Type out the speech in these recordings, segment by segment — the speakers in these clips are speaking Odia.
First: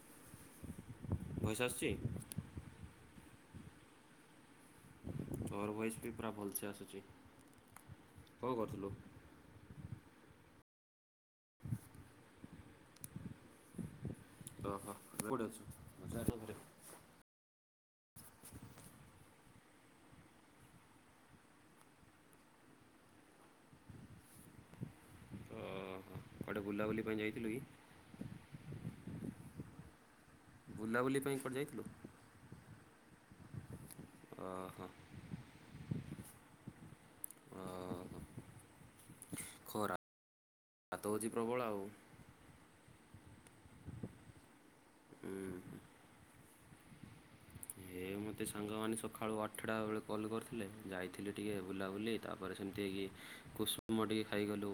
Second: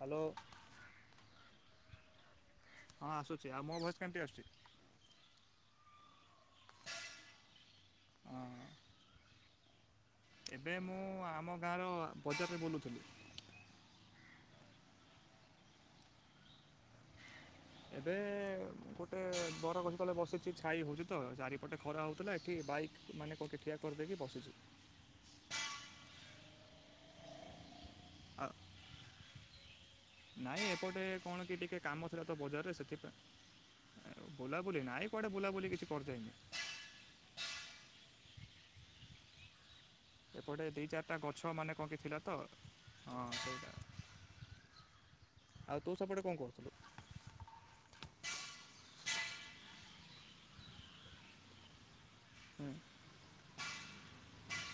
ହ୍ୟାଲୋ। ଭୟେସ ଆଶୁଚି? ହଁ ଆସୁଛି ଆଉ ମୋ ଭୟସ କେମିତି ଆଶୁଚି? ତୋର ଭୟେସ ବି ପୁରା ଭଲସେ ଆସୁଛି। କଣ କରୁଥିଲୁ? ଏବେ ମୁଁ ଆମ ଗାଁର ବଜାରରେ ବୁଲୁଥିଲି। ଓହୋ କୋଉଠି ଅଛୁ? ବଜାରରେ ଏବେ ଗୋଟେ ବରଗଛ ତଳେ ବସିଛି ଛାଇ ହଉଛି ତ ଚାରିପଟେ ଖରା ହଉଥିଲା। ଏଠି ବାଇକ୍ ମାନେ କୋଉଠି ଠିଆ ଉପରେ ଦେଇକି ବସିଛି। ଓହୋ କୁଆଡ଼େ ବୁଲାବୁଲି ପାଇଁ ଯାଇଥିଲ କି? ଆ ନାଇଁ ଏପଟେ ବୁଲାବୁଲି ପାଇଁ କଣ କୁଆଡ଼େ କି ଟିକେ ଯାଇଥିଲୁ କାମ ଥିଲା ତ ବଜାରରେ ସେଥିପାଇଁ, ବୁଲାବୁଲି ନାଇଁ କୁଆଡ଼େ ବୁଲାବୁଲି କିଛି କରିଯାଇନି। ଓ ହୋ ଖରା ଏପଟେ ଦି ତ ଚାରିଟା ହେଉଛି ଗଛ ପ୍ରବଳ ମାନେ ଆଉ କଣ କି ଥିଲା ତ, ହଁ ସେଇଟା। ଉଁ। ଆଉ ତୁ ସେପଟେ କଣ କରୁଥିଲୁ? ଏ ମୋତେ ସାଙ୍ଗମାନେ ସକାଳୁ ଆଠଟା ବେଳେ କଲ୍ କରିଥିଲେ, ଯାଇଥିଲି ଟିକିଏ ବୁଲାବୁଲି ତାପରେ ହୁଁ ସେମିତି ୟେ କୁଷୁମ ଟିକେ ଖାଇଗଲୁ।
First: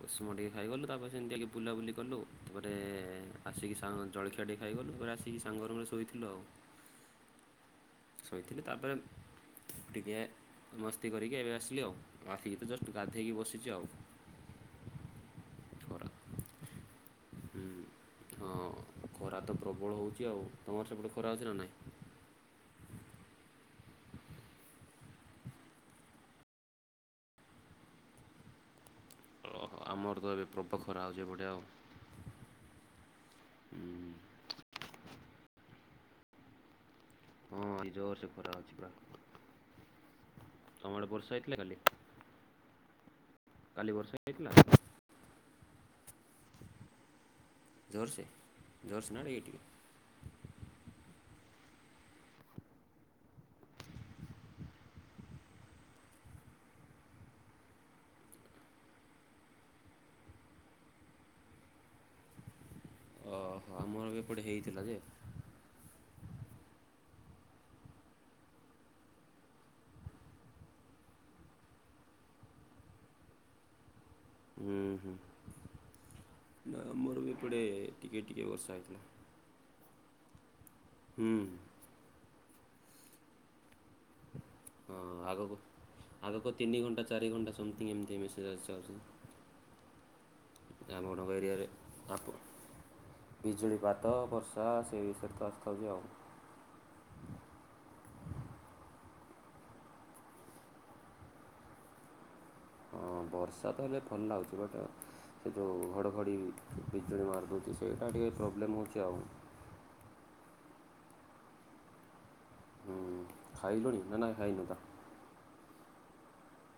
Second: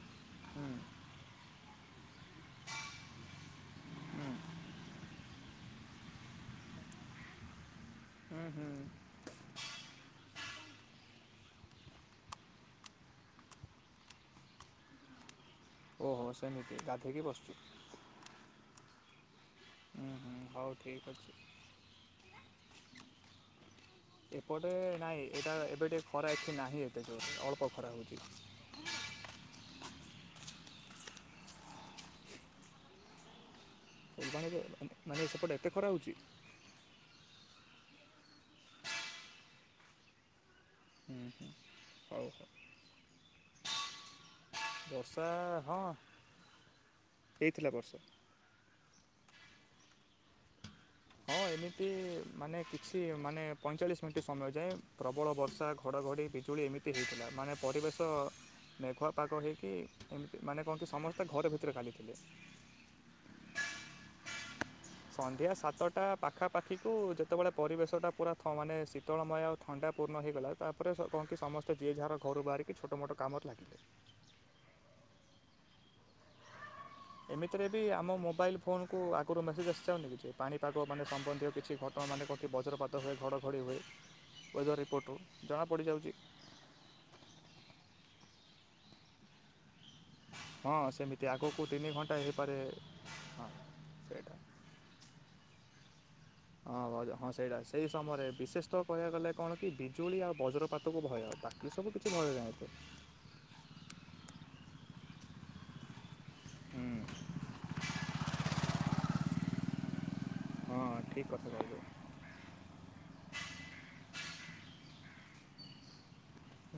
କୁଷୁମ ଟିକେ ହୁଁ ଖାଇଗଲୁ ତାପରେ ସେମିତି ଯାଇକି ବୁଲାବୁଲି କଲୁ, ଗୋଟେ ଆସିକି ସା ହୁଁ ଜଳଖିଆ ଟିକେ ଖାଇଗଲୁ ପୁରା ଆସିକି ସାଙ୍ଗ ରୁମ୍ ରେଶୋଇଥିଲୁ ଆଉ। ହୁଁ ଶୋଇଥିଲି ହୁଁ ତାପରେ ଟିକିଏ ମସ୍ତି କରିକି ଏବେ ଆସିଲି ଆଉ ଆସିକି ତ ଜଷ୍ଟ ଗାଧେଇକି ବସିଛି ଆଉ। ଓହୋ ସେମିତି ଗାଧେଇ କି ବସିଛ। ହ ହଁ ଖରା ତ ପ୍ରବଳ ହୁଁ ହେଉଛି ହୁଁ ଆଉ ହଉ ତୁମର ଠିକ୍ ସେପଟେ ଅଛି। ଖରା ହୋଉଛି ନା ନାହିଁ। ଏପଟେ ନାହିଁ ଏଇଟା ଏବେ ଟିକେ ଖରା ଏଠି ନାହିଁ ଏତେ ଜୋରେ ଅଳ୍ପ ଖରା ହେଉଛି। ହଁ ଆମର ତ ଏବେ ପ୍ରବଳ ଖରା ହୋଉଛି ଏପଟେ ଆଉ। ହୁଁ ମାନେ ମାନେ ସେପଟେ ଏତେ ଖରା ହଉଛି? ହଁ ଏ ଜୋର ସେ ଖରା ହୋଉଛି ପା, ତମ ଆଡ଼େ ହୁଁ ବର୍ଷା ହୁଁ ହେଇଥିଲା କାଲି? ହଉ ହଉ। କାଲି ବର୍ଷା ହେଇଥିଲା? ବର୍ଷା ହଁ। ହେଇଥିଲା ବର୍ଷା ଜୋର ସେ ଜୋରସେ ନା ଟିକେ ଟିକେ? ହଁ ଏମିତି ମାନେ କିଛି ମାନେ ପଇଁଚାଳିଶ ମିନିଟ୍ ସମୟ ଯାଏଁ ପ୍ରବଳ ବର୍ଷା ଘ ଘଡ଼ଘଡ଼ି ବିଜୁଳି ଏମିତି ହେଇଥିଲା, ମାନେ ପରିବେଶ ମେଘୁଆ ପାଗ ହେଇକି ଏମିତି ମାନେ କହନ୍ତି ସମସ୍ତେ ଘର ଭିତରେ କାଲି ଥିଲେ। ଓ ହୋ ଆମର ବି ଏପଟେ ହେଇଥିଲା ଯେ। ସନ୍ଧ୍ୟା ସାତଟା ପାଖାପାଖିକୁ ଯେତେବେଳେ ପରିବେଶଟା ପୁରା ମାନେ ଶୀତଳମୟ ଆଉ ଥଣ୍ଡା ପୂର୍ଣ୍ଣ ହେଇଗଲା ତାପରେ କଣ କି ସମସ୍ତେ ଯିଏ ଯାହାର ଘରୁ ବାହାରିକି ଛୋଟ ମୋଟ କାମରେ ଲାଗି ହୁଁ ହୁଁ, ନା ଆମର ବି ଏପଟେ ଟିକେ ଟିକେ ବର୍ଷା ହେଇଥିଲା। ଉପରୁ ମେସେଜସ୍ ଯାଉନି କି ପାଣିପାଗ ମାନେ ସମ୍ବନ୍ଧୀୟ ହୁଁ କିଛି ଘଟଣା ମାନେ କୋଉଠି ବଜ୍ରପାତ ହୁଏ ଘଡ଼ଘଡ଼ି ହୁଏ। ୱେଦର୍ ହଁ ରିପୋର୍ଟରୁ ଆଗକୁ ଜଣାପଡ଼ିଯାଉଚି। ଆଗକୁ ତିନି ଘଣ୍ଟା ଚାରି ଘଣ୍ଟା ସମଥିଙ୍ଗ ଏମିତି ମେସେଜ୍ ଆସିଯାଉଛି। ହଁ ସେମିତି ଆମଣଙ୍କ ଆଗକୁ ଏରିଆରେ ତିନି ଘଣ୍ଟା ଆପ ହେଇପାରେ ହଁ ବିଜୁଳିପାତ, ସେଇଟା। ବର୍ଷା ସେ ବିଷୟରେ ତ ଆସି କବି ଆଉ। ହଁ ଭାଉଜ ହଁ ସେଇଟା ସେଇ ସମୟରେ ବିଶେଷତଃ କହିବାକୁ ଗଲେ କଣ କି ବିଜୁଳି ଆଉ ବଜ୍ରପାତକୁ ଭୟ ବା ଏ ସବୁ କିଛି ଭୟ ନାହିଁ ଏତେ। ହଁ ବର୍ଷା ତ ହେଲେ ଥଣ୍ଡା ହଉଛି ମତେ। ସେ ଯୋଉ ଘଡ଼ଘଡ଼ି, ହୁଁ। ବିଜୁଳି ମାରୁଦଉଚି ସେଇଟା ଟିକେ ପ୍ରୋବ୍ଲେମ୍ ହଉଛି ଆଉ। ହଁ ଠିକ୍ କଥା କଇଲୁ। ହୁଁ ଖାଇଲୁଣି, ନା ନାଇଁ ଖାଇନୁ ତ।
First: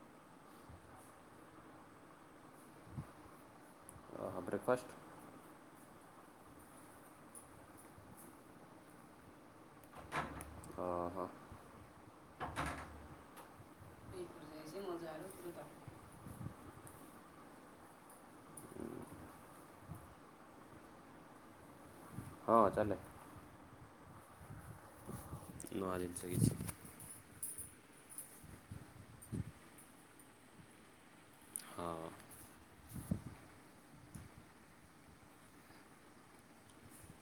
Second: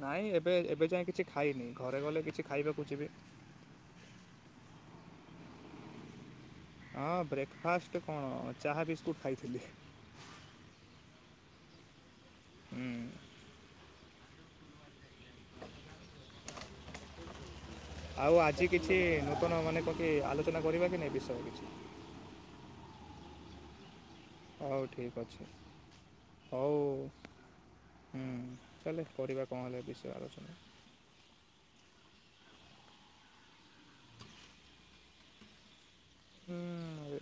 ନାଇଁ ଏବେ ଏବେ ଯାଏ କିଛି ଖାଇନି, ଘରେ ଗଲେ କିଛି ଖାଇବାକୁ ଯିବି। ଓହୋ ବ୍ରେକଫାଷ୍ଟ। ହଁ ବ୍ରେକଫାଷ୍ଟ କଣ ଚାହା ବିସ୍କୁଟ୍ ଖାଇଥିଲି। ଅ ହ। ହୁଁ [unintelligible] ଆଉ ଆଜି କିଛି ନୂତନ ମାନେ କନଙ୍କି ଆଲୋଚନା କରିବା କି ନାଇ ବିଷୟ କିଛି। ହଁ ଚାଲେ। ହୋଉ ଠିକ୍ ଅଛି ନୂଆ ଜିନିଷ କିଛି ହୋଉ ହୁଁ ଚାଲେ କରିବା କଣ ହେଲେ ବିଷୟ ଆଲୋଚନା? ହଁ। ଉଁ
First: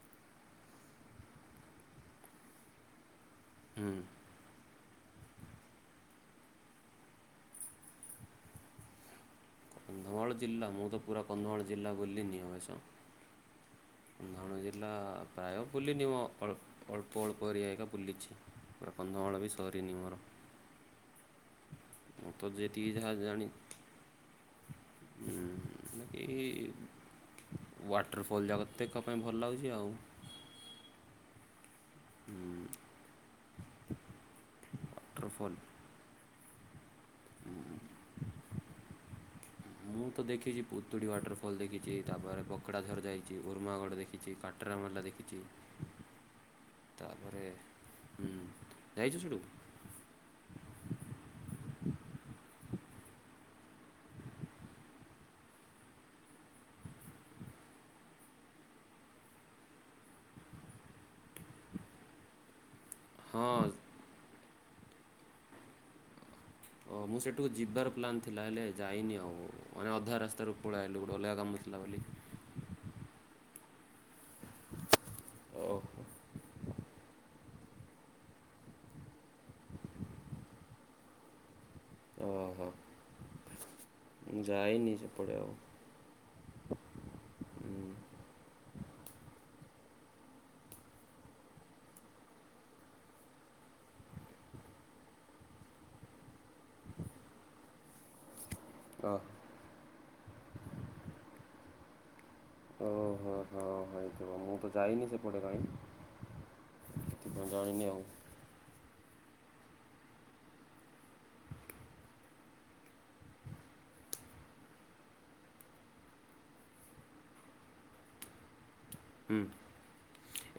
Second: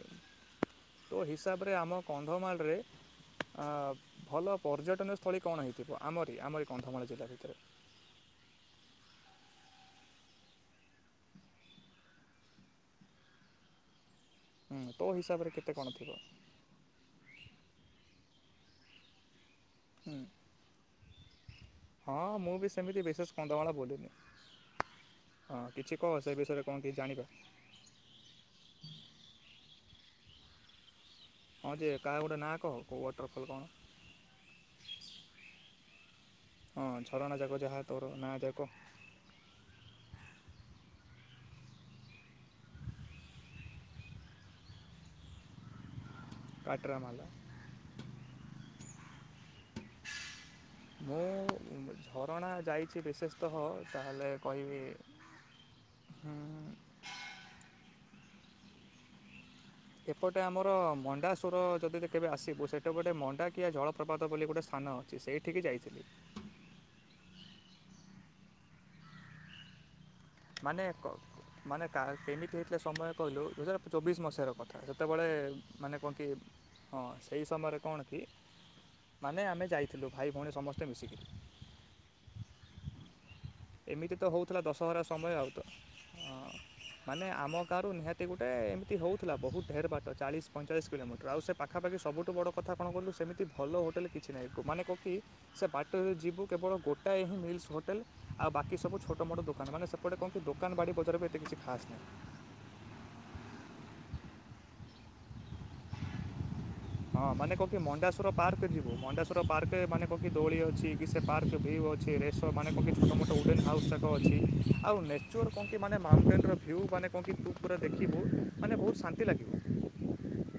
ତୋ ହିସାବରେ ଆମ କନ୍ଧମାଳରେ ଆଁ ହୁଁ ଭଲ ପର୍ଯ୍ୟଟନ ସ୍ଥଳୀ କଣ ହେଇଥିବ ଆମରି ଆମରି କନ୍ଧମାଳ ଜିଲ୍ଲା ଭିତରେ? କନ୍ଧମାଳ ଜିଲ୍ଲା ମୁଁତ ପୁରା କନ୍ଧମାଳ ଜିଲ୍ଲା ବୁଲିନୀ ଅବ୍ୟଶ। କନ୍ଧମାଳ ହୁଁ ଜିଲ୍ଲା ତୋ ହିସାବରେ ପ୍ରାୟ କେତେ କ'ଣ ବୁଲିନି ଥିବ ମୁଁ ଅଳ୍ପ ଅଳ୍ପ ଅଳ୍ପ ହାରିଏକା ବୁଲିଛି ପୁରା କନ୍ଧମାଳବି ସରି ତିନି ହୁଁ ମର ମୁ ହଁ ତ ମୁଁ ବି ଯେତିକି ସେମିତି ଯାହା ବିଶେଷ ଜାଣି କନ୍ଧମାଳ ବୁଲିନି ହଁ କିଛି କହ ବାକି ସେ ବିଷୟରେ କଣ କିଛି ଜାଣିବା? ୱାଟରଫଲ୍ ଯାକ [unintelligible] ପାଇଁ ଭଲ ଲାଗୁଚି ଆଉ। ହଁ ଯେ କାହା ଗୋଟେ ନାଁ କହ କୋଉ ୱାଟରଫଲ୍ କଣ? ୱାଟରଫଲ୍ ହଁ ଝରଣା ଯାକ ଯାହା ତୋର ନାଁ ଯାକ। ମୁଁ ତ ଦେଖିଛି ପୁତୁଡ଼ି ୱାଟରଫଲ୍ ଦେଖିଚି ତାପରେ ବକଡ଼ାଝର ଯାଇଚି ଉର୍ମାାଗଡ଼ ଦେଖିଛି କା ଅଟ୍ରାମଲା ଦେଖିଛି କାଟରାମାଲା ତାପରେ ହୁଁ ଯାଇଚୁ ସେଠୁ? ମୁଁ ଝରଣା ଯାଇଚି ବିଶେଷତଃ ତାହେଲେ କହିବି ହୁଁ। ଏପଟେ ଆମର ମଣ୍ଡା ଶୁର ଯଦି ତୁ କେବେ ଆସିବୁ ସେଟପଟେ ମଣ୍ଡା ହଁ କିଆ ଜଳ ହଥପାତ ବୋଲି ଗୋଟେ ସ୍ଥାନ ଅଛି ସେଇଠିକି ଯାଇଥିଲି। ଓହୋ ମୁଁ ସେଠୁକୁ ଯିବାର ପ୍ଲାନ୍ ଥିଲା ହେଲେ ଯାଇନି ଆଉ ମାନେ ଅଧା ରାସ୍ତା ମାନେ ପଳେଇଆଇଲୁ ଗୋଟେ ଅଲଗା କାମ ଥିଲା ମାନେ ବୋଲି। କେମିତି ହେଇଥିଲା ସମୟ କହିଲୁ ଦୁଇ ହଜାର ଚବିଶି ମସିହାର କଥା ସେତେବେଳେ ମାନେ ଓହୋ କଣ କି ହଁ। ସେଇ ସମୟରେ କଣ କି ମାନେ ଆମେ ଯାଇଥିଲୁ ଭାଇ ଭଉଣୀ ସମସ୍ତେ ମିଶିକିରି। ଓହୋ ଏମିତି ତ ହେଉଥିଲା ଯାଇନି ଦଶହରା ସମୟ ସେପଟେ ଆଉ ତ ହଁ। ଆଉ। ମାନେ ଆମ ହୁଁ। ଗାଁ ରୁ ନିହାତି ଗୋଟେ ଏମିତି ହଉଥିଲା ବହୁତ୍ ଢେରେ ବାଟ ଚାଳିଶି ପଇଁଚାଳିଶି କିଲୋମିଟର ଆଉ ସେ ପା ପାଖାପାଖି ସବୁଠୁ ବଡ଼ କଥା କଣ କଇଲୁ ସେମିତି ଭଲ ହୋଟେଲ୍ କିଛି ନାହିଁ ମାନେ କଣ କି ସେ ବାଟରେ ଯିବୁ କେବଳ ଗୋଟା ହିଁ ମିଲ୍ ସ ଆଉ ବାକି ସବୁ ଅ ଛୋଟ ମୋଟ ଦୋକାନ ମାନେ ସେପଟେ କଣକି ଦୋକାନ ବାଡ଼ି ବଜାର ବି ଏତେ କିଛି ଖାସ୍ ନାଇ। ଓହୋ ହଁ ହେଇଥିବ ମୁଁ ତ ଯାଇନି ସେପଟେ ଭାଇ। ହଁ ମାନେ କଣକି ମଣ୍ଡାଶୁର ପାର୍କ ଯିବୁ ମଣ୍ଡାଶଶୁର ପାର୍କରେ ମାନେ କଣକି ଦୋଳି ଅଛି କି ସେ ପାର୍କରେ ଭିଉ ଅଛି ରେଷ୍ଟ ତ ମାନେ କଣକିି ଛୋଟ ମୋଟ ଉଡ଼େନ ହାଉସ୍ ଯାକ ଅଛି ଆଉ ନେଚର୍ କଁ କି ମାନେ ମାଉଣ୍ଟେନର ଭ୍ୟୁ ମାନେ କଁ କି ପୁରା ଦେଖିବୁ ମାନେ ବହୁତ ଶାନ୍ତି ହୁଁ ଲାଗିବ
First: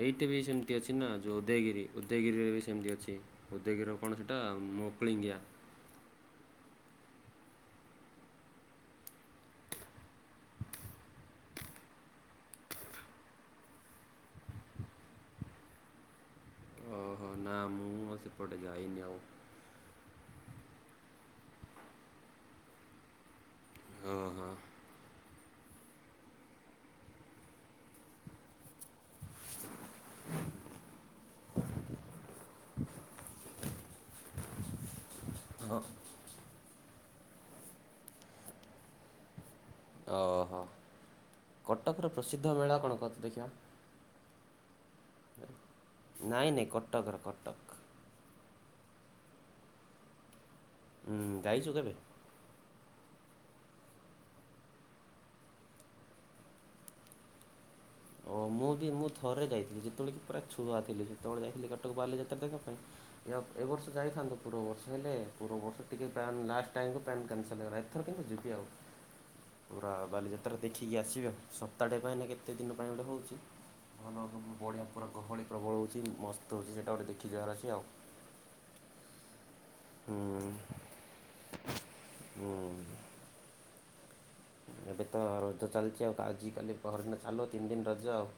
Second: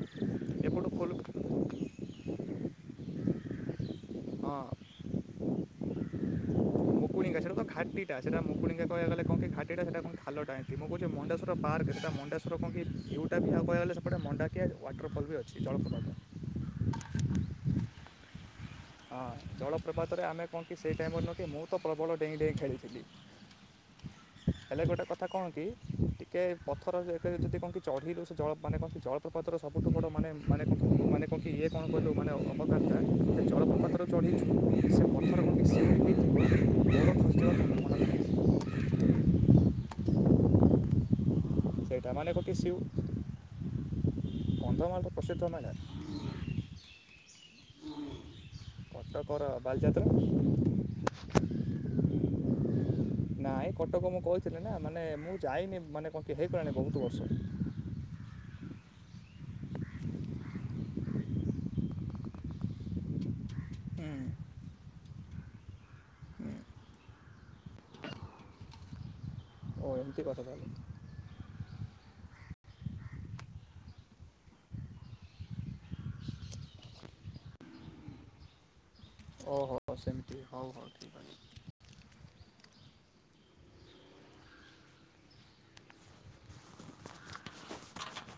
ଏଇଟିବି ସେମ୍ ଟି ଏପଟୁ ଅଛି ନା ଖୋଲ ଯୋଉ ଉଦୟଗିରି ଉଦୟଗିରିରେ ବି ସେମିତି ଅଛି ଉଦୟଗିରିର କଣ ସେଇଟା ମକୁଳିଙ୍ଗିଆ। ମୁକୁଣିିଙ୍ଗା ସେଟା ତ ଘାଟିଟା ସେଟା ମୁକୁଳିଙ୍କା କହିବାକୁ ଗଲେ କଣକି ଘାଟିଟା ସେଟା କଁ ଖାଲଟା ଏମତି ମୁଁ କହୁଛି ମଣ୍ଡେଶର ପାର୍କ ସେଟା ମଣ୍ଡେଶ୍ ର କଣକି ଭ୍ୟୁଟାକୁ ଆଉ କହିବାକୁ ଗଲେ ସେପଟେ ମଣ୍ଡାଖିଆ ୱାଟରଫଲ୍ ବି ଅଛି ଜଳପ୍ରପାତ। ଓହୋ ନା ମୁଁ ସେପଟେ ଯାଇନି ଆଉ। ହଁ ଜଳପ୍ରପାତରେ ଆମେ କଣକି ସେହି ଟାଇମ୍ ରେ ନୁହଁ କି ମୁଁ ତ ପ୍ରବଳ ଡେଇଁ ଡାଇଁ ଖେଳିଥିଲି। ଓହୋ। ହେଲେ ଗୋଟେ କଥା କଣକି ଟିକେ ପଥରରେ କେତେବେଳେ ଯଦି କଁ କି ଚଢିଲୁ ସେ ଜଳ ମାନେ କଁ କି ସେ ଜଳପ୍ରପାତର ସବୁଠୁ ବଡ଼ ମାନେ ମାନେ କଁ କି ମାନେ କଁ କି ଇଏ କଣ କହିଲୁ ମାନେ ଅ [unintelligible] ଚଢିଛୁ ସେସମ ହଁ। [unintelligible] [inaudible] ଅ ହ ସେଇଟା କଟକର ମାନେ କ'ଣ ପ୍ରସିଦ୍ଧ କି ସିଉ ମେଳା କଣ କହ ତ ଦେଖିଆ? କନ୍ଧମାଳର ପ୍ରସିଦ୍ଧ ମେଳା? ନାଇଁ ନାଇଁ କଟକର କଟକ। କଟକର ବାଲିଯାତ୍ରା। ହୁଁ ଯାଇଛୁ କେବେ? ନାଇଁ କଟକ ମୁଁ କହିଥିଲି ନା ମାନେ ମୁଁ ଯାଇନି ମାନେ କଣ କି ହେ ଗଲାଣି ବହୁତ ବର୍ଷ। [inaudible] ଅ ମୁଁ ବି ମୁଁ ଥରେ ଯାଇଥିଲି ଯେତବେଳେ କି ପୁରା ଛୁଆ ଥିଲି ସେତବେଳେ ଯାଇଥିଲି କଟକ ବାଲିଯାତ୍ରା ଦେଖିବା ପାଇଁ। ଏ ଅ ଏବର୍ଷ ଯାଇଥାନ୍ତୁ ପୂର୍ବବର୍ଷ ହେଲେ ପୂର୍ବବର୍ଷ ଟିକେ ପ୍ଲାନ୍ ଲାଷ୍ଟ ଟାଇମ କୁ ପ୍ଲାନ୍ କ୍ୟାନସଲ ହେଇଗଲା। ଏଥର କିନ୍ତୁ ଯିବି ଆଉ ଓ ପୁରା ଏମିତି କଥା ବାଲିଯାତ୍ରା ତାହେଲେ ଦେଖିକି ଆସିବା ସପ୍ତାହଟେ ପାଇଁନା କେତେ ଦିନ ପାଇଁ ଗୋଟେ ହଉଚି। ଘନ ଘନ ବଢ଼ିଆ ପୁରା ଗହଳି ପ୍ରବଳ ହଉଛି ମସ୍ତ ହଉଚି ସେଇଟା ଗୋଟେ ଦେଖି ଯିବାର ଅଛି ଆଉ। [inaudible] ହୁଁ [unintelligible] ହୁଁ। ଏବେ ତ ରଜ ଚାଲଚି ଆଉ ଆଜିକାଲି ପହର୍ଦିନ ଚାଲୁ ତିନି ଦିନ ରଜ ଆଉ।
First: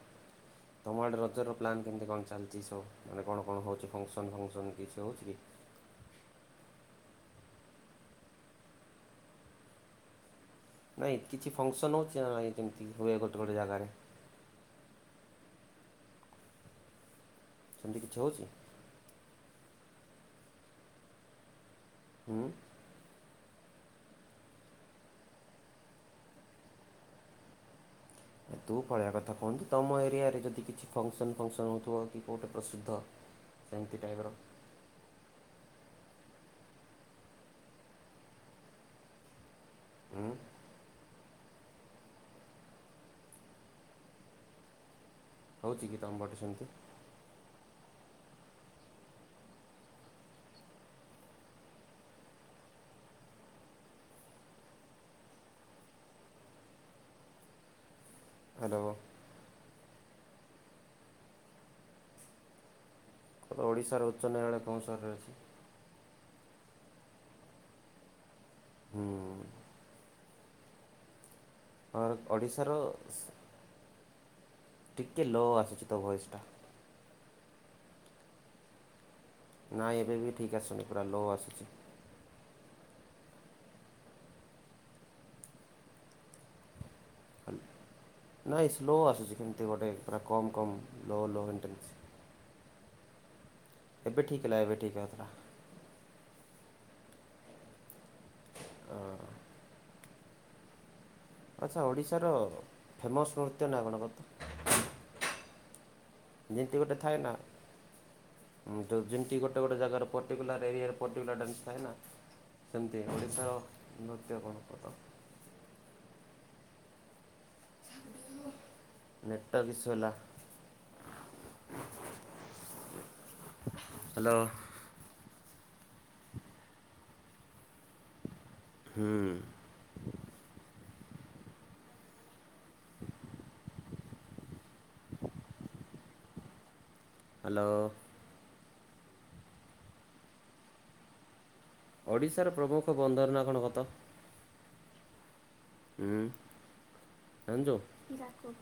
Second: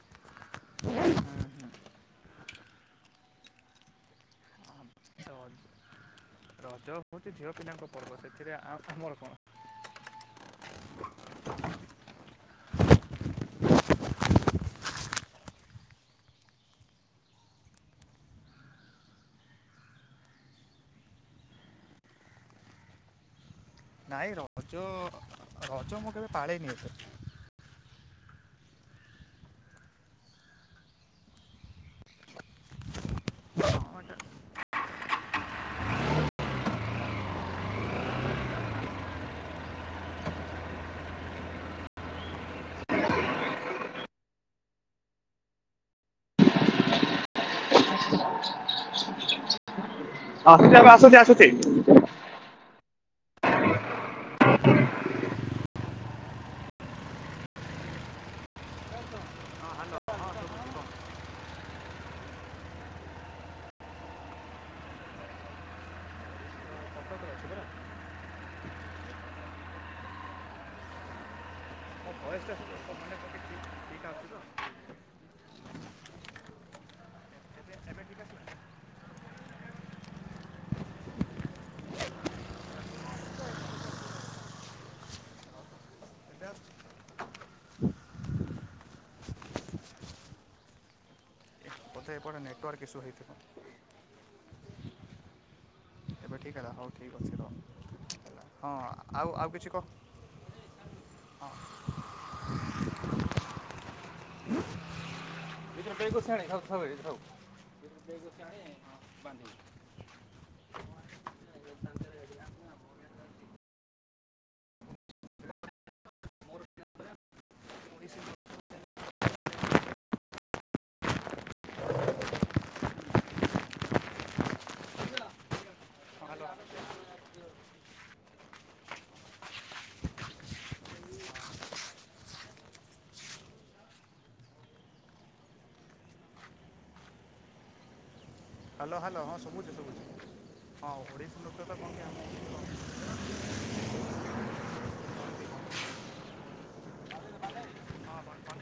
ତମ ଆଡ଼େ ରଜର ଅଛି ପ୍ଲାନ୍ କେମିତି କଣ ଚାଲଚି ସବୁ ମାନେ କଣ କଣ ହଉଛି ଫଙ୍କସନ୍ ଫଙ୍କସନ୍ କିଛି ହଉଚି ହୁଁ କି? ହଁ ତ ରଜ ହଉଚି ଝିଅ ପିଲାଙ୍କ ପର୍ବ ସେଥିରେ ଆ ଆମର କଣ? ନାଇଁ କିଛି ଫଙ୍କସନ୍ ଅଛି ନା ନାଇଁ ଯେମତି ହୁଏ ଗୋଟେ ଗୋଟେ ଜାଗାରେ? ସେମତି କିଛି ହଉଛି? ହୁଁ। ନାଇଁ ରଜ ରଜ ମୁଁ କେବେ ପାଳେନି ଏତେ। ତୁ ପଳେଇଆ କଥା କୁହନ୍ତୁ ତମ ଏରିଆରେ ଯଦି କିଛି ଫଙ୍କସନ୍ ଫଙ୍କସନ୍ ହଉଥିବ କି କୋଉଟା ପ୍ରସିଦ୍ଧ? ଏମିତି ଟାଇପର [inaudible] ଉଁ? [inaudible] ହଉଛି କି ତମ ବଟେ ସେମିତି? [inaudible] [inaudible] [unintelligible] ଏବେ ଆସୁଛି ଆସୁଛି। [inaudible] [inaudible] ହ୍ୟାଲୋ। ହଁ ହ୍ୟାଲୋ ହଁ ସୁବୁଛି କହ। ଓଡ଼ିଶାର ଉଚ୍ଚ ନ୍ୟାୟାଳୟ କେଉଁ ସହରରେ ଅଛି? ହୁଁ। ହ ମୋ ଭଏସ୍ଟା ଓଡ଼ିଶାର ସବୁ ମାନେ ଟିକେ ଠିକ୍ ଠିକ୍ ଆସୁଛି ତ ଟିକେ ଲୋ ଆସୁଛି ତୋ ଭଏସ୍ ଟା। ଏବେ ଠିକ୍ ଆସିଲା ନାହିଁ ଏବେ ବି ଠିକ୍ ଆସୁନି ପୁରା ଲୋ ଆସୁଛି। ଏବେ ଆସୁଛି କାଲି ନାଇ ସ୍ଲୋ ଆସୁଛି କେମିତି ଗୋଟେ ପୁରା କମ୍ କମ୍ ଲୋ ଲୋ ଇଣ୍ଟେନ୍ସି ତେ ଏପଟେ ନେଟୱାର୍କ ଇସୁ ହୋଇଥିବ। ଏବେ ଠିକ ହେଲା ଏବେ ଠିକ ଆଉଥିଲା। ଏବେ ଠିକ ହେଲା ହଉ ଠିକ୍ ଅଛି ର ହେଲା ହଁ ହେଉଥିଲା ଆଉ ଆଉ କିଛି କହ। ଆଚ୍ଛା ଓଡ଼ିଶାର ଫେମସ୍ ନୃତ୍ୟ ନା କଣ କହତ? [unintelligible] ଯେମିତି ଗୋଟେ ଥାଏ ନା ଯେମିତି ଗୋଟେ ଗୋଟେ ଜାଗାର ପ ପର୍ଟିକୁଲାର ଏରିଆରେ ପର୍ଟିକୁଲାର ଡ୍ୟାନ୍ସ ଥାଏ ନା ସେମିତି ଓଡ଼ିଶାର ନୃତ୍ୟ କଣ କହତ? ନେଟୱର୍କ ଇସୁ ହେଲା। ହ୍ୟାଲୋ। ହୁଁ। ହାଲୋ। ହାଲୋ ହାଲୋ ହଁ ଶୁବୁଛି ଶୁବୁଛି ହଁ ଓଡ଼ିଶୀ ନୁର୍ତ୍ୟ ତ ଓଡ଼ିଶାର କି ପ୍ରମୁଖ ବନ୍ଦର ନା କଣ କହତ? ଉଁ ଜାଣିଛୁ। ଆମ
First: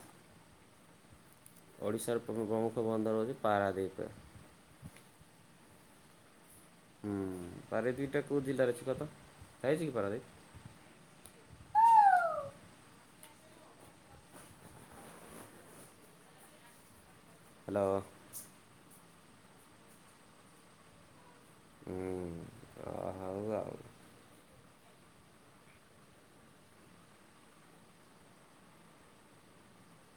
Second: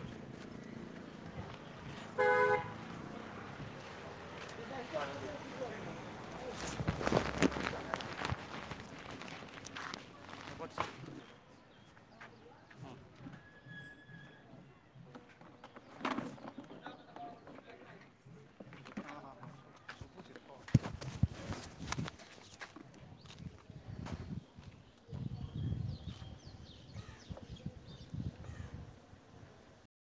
ଓଡ଼ିଶାର ପ୍ରମୁଖ ମୁଖ ବନ୍ଦର ହେଉଛି ପାରାଦ୍ୱୀପ ରେ। ହୁଁ ପାରାଦ୍ୱୀପ ଟା କଉଁ ଜିଲ୍ଲାରେ ଅଛି କହତ ଯାଇଛୁ କି ପାରାଦ୍ୱୀପ? ହଁ ହାଲୋ। ଉଁ ଅ ହଉ ଆଉ।